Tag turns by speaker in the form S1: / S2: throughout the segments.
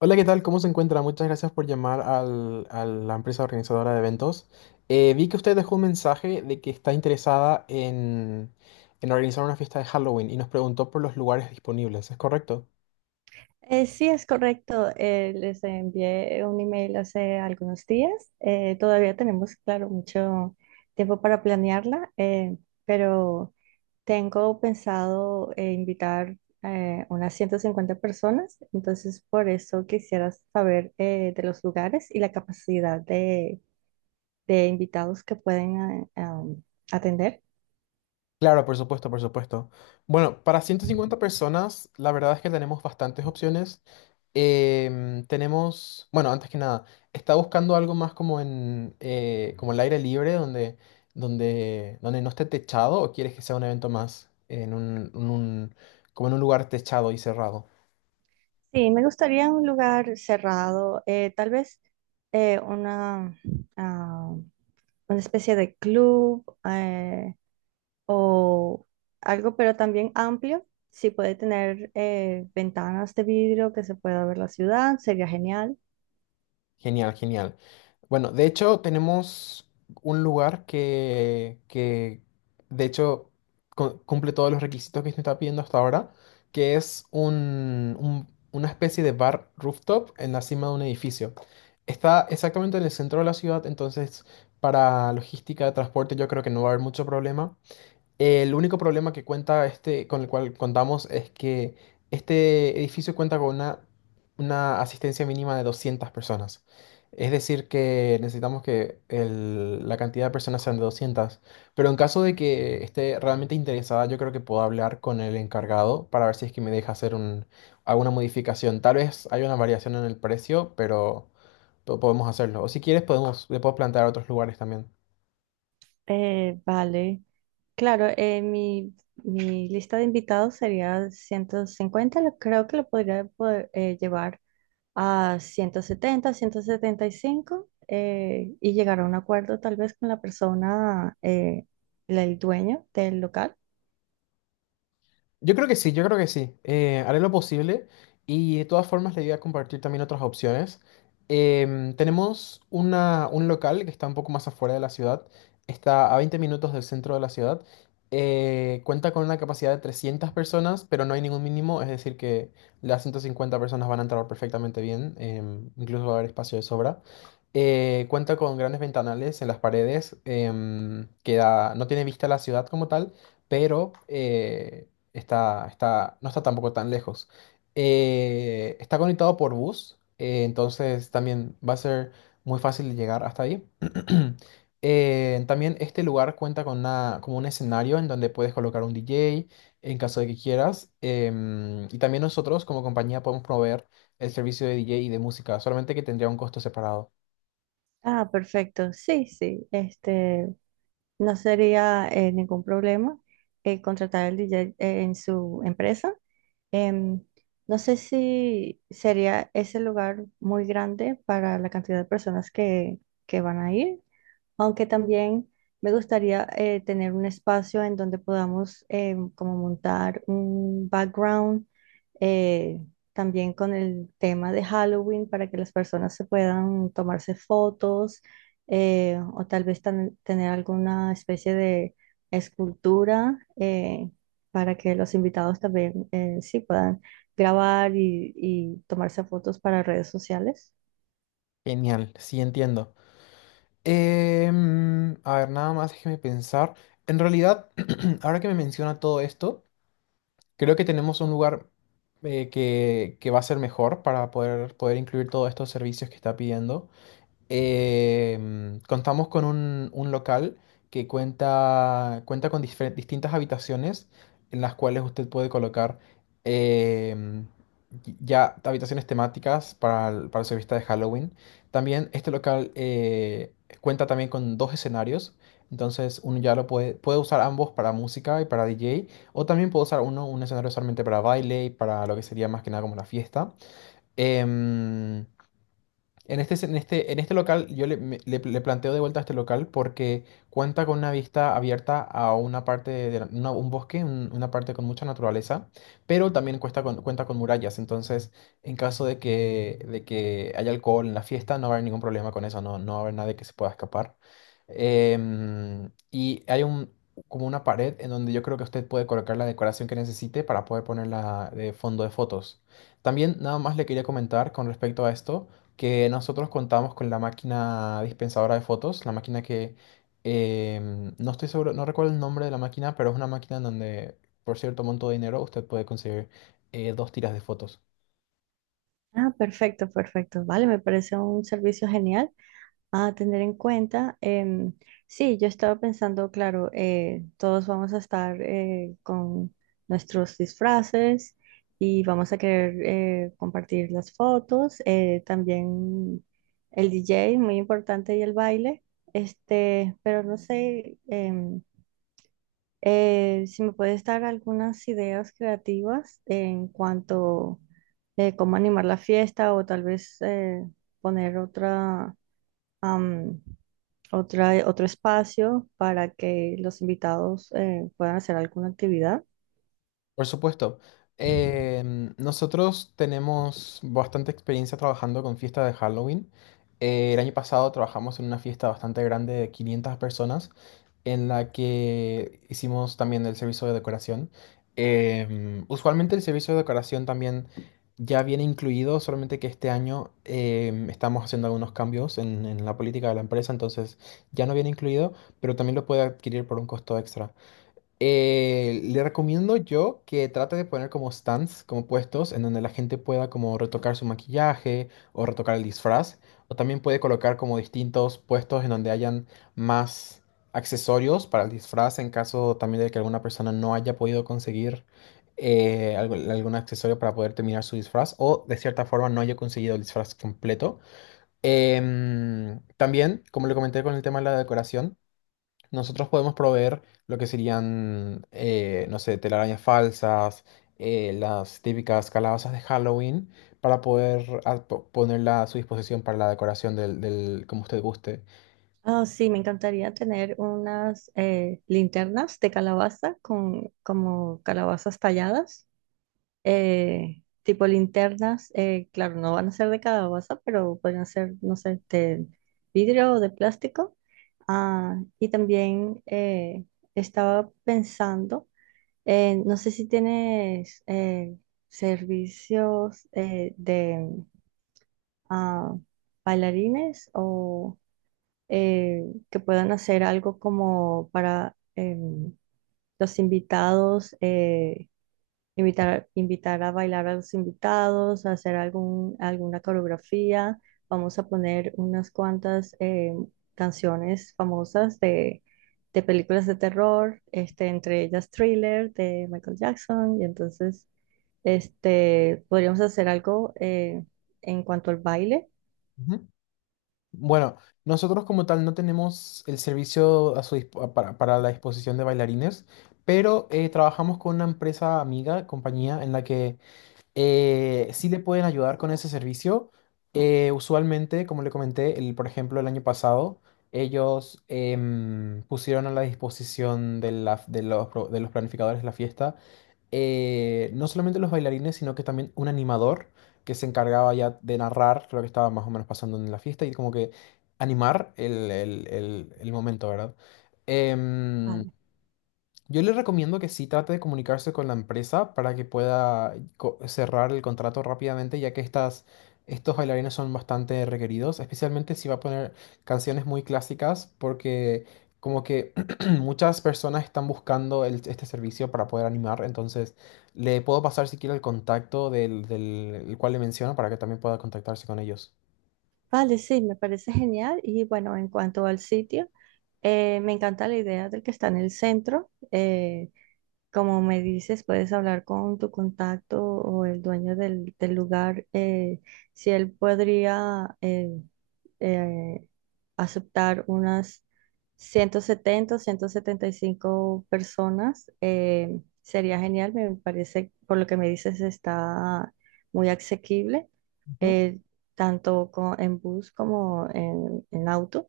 S1: Hola, ¿qué tal? ¿Cómo se encuentra? Muchas gracias por llamar a la empresa organizadora de eventos. Vi que usted dejó un mensaje de que está interesada en organizar una fiesta de Halloween y nos preguntó por los lugares disponibles, ¿es correcto?
S2: Sí, es correcto. Les envié un email hace algunos días. Todavía tenemos, claro, mucho tiempo para planearla, pero tengo pensado invitar unas 150 personas. Entonces, por eso quisiera saber de los lugares y la capacidad de invitados que pueden atender.
S1: Claro, por supuesto, por supuesto. Bueno, para 150 personas, la verdad es que tenemos bastantes opciones. Tenemos, bueno, antes que nada, está buscando algo más como en como el aire libre, donde no esté techado, ¿o quieres que sea un evento más en como en un lugar techado y cerrado?
S2: Sí, me gustaría un lugar cerrado, tal vez eh, una... ah, una especie de club o algo, pero también amplio. Si puede tener ventanas de vidrio que se pueda ver la ciudad, sería genial.
S1: Genial, genial. Bueno, de hecho tenemos un lugar que de hecho cumple todos los requisitos que se está pidiendo hasta ahora, que es una especie de bar rooftop en la cima de un edificio. Está exactamente en el centro de la ciudad, entonces para logística de transporte yo creo que no va a haber mucho problema. El único problema que cuenta este, con el cual contamos es que este edificio cuenta con una asistencia mínima de 200 personas. Es decir, que necesitamos que la cantidad de personas sean de 200. Pero en caso de que esté realmente interesada, yo creo que puedo hablar con el encargado para ver si es que me deja alguna modificación. Tal vez hay una variación en el precio, pero podemos hacerlo. O si quieres, podemos, le puedo plantear otros lugares también.
S2: Vale, claro, mi lista de invitados sería 150, creo que lo podría poder, llevar a 170, 175 y llegar a un acuerdo tal vez con la persona, el dueño del local.
S1: Yo creo que sí, yo creo que sí. Haré lo posible y de todas formas le voy a compartir también otras opciones. Tenemos un local que está un poco más afuera de la ciudad, está a 20 minutos del centro de la ciudad. Cuenta con una capacidad de 300 personas, pero no hay ningún mínimo, es decir, que las 150 personas van a entrar perfectamente bien, em, incluso va a haber espacio de sobra. Cuenta con grandes ventanales en las paredes, em, no tiene vista a la ciudad como tal, pero está, no está tampoco tan lejos. Está conectado por bus, entonces también va a ser muy fácil de llegar hasta ahí. También este lugar cuenta con una, como un escenario en donde puedes colocar un DJ en caso de que quieras. Em, y también nosotros como compañía podemos proveer el servicio de DJ y de música, solamente que tendría un costo separado.
S2: Ah, perfecto. Sí, sí. Este, no sería ningún problema contratar al DJ en su empresa. Em, no sé si sería ese lugar muy grande para la cantidad de personas que van a ir, aunque también me gustaría tener un espacio en donde podamos como montar un background eh, también con el tema de Halloween para que las personas se puedan tomarse fotos, o tal vez tener alguna especie de escultura para que los invitados también sí puedan grabar y tomarse fotos para redes sociales.
S1: Genial, sí entiendo. Em, a ver, nada más déjeme pensar. En realidad, ahora que me menciona todo esto, creo que tenemos un lugar que va a ser mejor para poder incluir todos estos servicios que está pidiendo. Em, contamos con un local que cuenta con distintas habitaciones en las cuales usted puede colocar em, ya habitaciones temáticas para, para su fiesta de Halloween. También este local cuenta también con dos escenarios. Entonces uno ya lo puede usar ambos para música y para DJ. O también puede usar uno, un escenario solamente para baile y para lo que sería más que nada como la fiesta. Em, en este local, yo le, le planteo de vuelta a este local porque cuenta con una vista abierta a una parte de un bosque, una parte con mucha naturaleza, pero también cuenta con murallas. Entonces, en caso de de que haya alcohol en la fiesta, no va a haber ningún problema con eso, no, no va a haber nadie que se pueda escapar. Em, y hay un, como una pared en donde yo creo que usted puede colocar la decoración que necesite para poder ponerla de fondo de fotos. También nada más le quería comentar con respecto a esto que nosotros contamos con la máquina dispensadora de fotos, la máquina que em, no estoy seguro, no recuerdo el nombre de la máquina, pero es una máquina en donde por cierto monto de dinero usted puede conseguir dos tiras de fotos.
S2: Ah, perfecto, perfecto. Vale, me parece un servicio genial a tener en cuenta. Sí, yo estaba pensando, claro, todos vamos a estar con nuestros disfraces y vamos a querer compartir las fotos, también el DJ, muy importante, y el baile, este, pero no sé. Si me puedes dar algunas ideas creativas en cuanto a cómo animar la fiesta o tal vez poner am, otra, otro espacio para que los invitados puedan hacer alguna actividad.
S1: Por supuesto. Em, nosotros tenemos bastante experiencia trabajando con fiestas de Halloween. El año pasado trabajamos en una fiesta bastante grande de 500 personas en la que hicimos también el servicio de decoración. Em, usualmente el servicio de decoración también ya viene incluido, solamente que este año em, estamos haciendo algunos cambios en la política de la empresa, entonces ya no viene incluido, pero también lo puede adquirir por un costo extra. Le recomiendo yo que trate de poner como stands, como puestos, en donde la gente pueda como retocar su maquillaje o retocar el disfraz. O también puede colocar como distintos puestos en donde hayan más accesorios para el disfraz en caso también de que alguna persona no haya podido conseguir algún accesorio para poder terminar su disfraz o de cierta forma no haya conseguido el disfraz completo. Em, también, como le comenté con el tema de la decoración. Nosotros podemos proveer lo que serían, no sé, telarañas falsas, las típicas calabazas de Halloween, para poder ponerla a su disposición para la decoración como usted guste.
S2: Ah, sí, me encantaría tener unas linternas de calabaza con como calabazas talladas, tipo linternas, claro, no van a ser de calabaza, pero pueden ser, no sé, de vidrio o de plástico. Ah, y también estaba pensando. No sé si tienes servicios de ah, bailarines o eh, que puedan hacer algo como para los invitados, invitar a bailar a los invitados, a hacer alguna coreografía. Vamos a poner unas cuantas canciones famosas de películas de terror, este, entre ellas Thriller de Michael Jackson. Y entonces, este, podríamos hacer algo en cuanto al baile.
S1: Ujú. Bueno, nosotros como tal no tenemos el servicio a su para la disposición de bailarines, pero trabajamos con una empresa amiga, compañía, en la que sí le pueden ayudar con ese servicio. Usualmente, como le comenté, por ejemplo, el año pasado, ellos em, pusieron a la disposición de, de los, de los planificadores de la fiesta, no solamente los bailarines, sino que también un animador que se encargaba ya de narrar lo que estaba más o menos pasando en la fiesta y como que animar el momento, ¿verdad? Em,
S2: Vale.
S1: yo le recomiendo que sí trate de comunicarse con la empresa para que pueda cerrar el contrato rápidamente, ya que estos bailarines son bastante requeridos, especialmente si va a poner canciones muy clásicas, porque como que muchas personas están buscando este servicio para poder animar, entonces le puedo pasar si quiere el contacto del el cual le menciono para que también pueda contactarse con ellos.
S2: Vale, sí, me parece genial. Y bueno, en cuanto al sitio, me encanta la idea del que está en el centro. Como me dices, puedes hablar con tu contacto o el dueño del lugar, si él podría eh, aceptar unas 170 o 175 personas, sería genial. Me parece, por lo que me dices, está muy asequible,
S1: Ujú.
S2: eh, tanto en bus como en auto.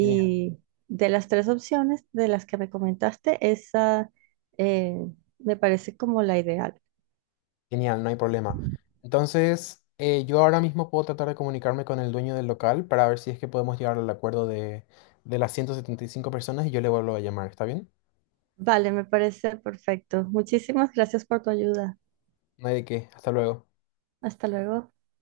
S1: Genial.
S2: de las tres opciones de las que me comentaste, esa eh, me parece como la ideal.
S1: Genial, no hay problema. Entonces, yo ahora mismo puedo tratar de comunicarme con el dueño del local para ver si es que podemos llegar al acuerdo de las 175 personas y yo le vuelvo a llamar, ¿está bien?
S2: Vale, me parece perfecto. Muchísimas gracias por tu ayuda.
S1: No hay de qué. Hasta luego.
S2: Hasta luego.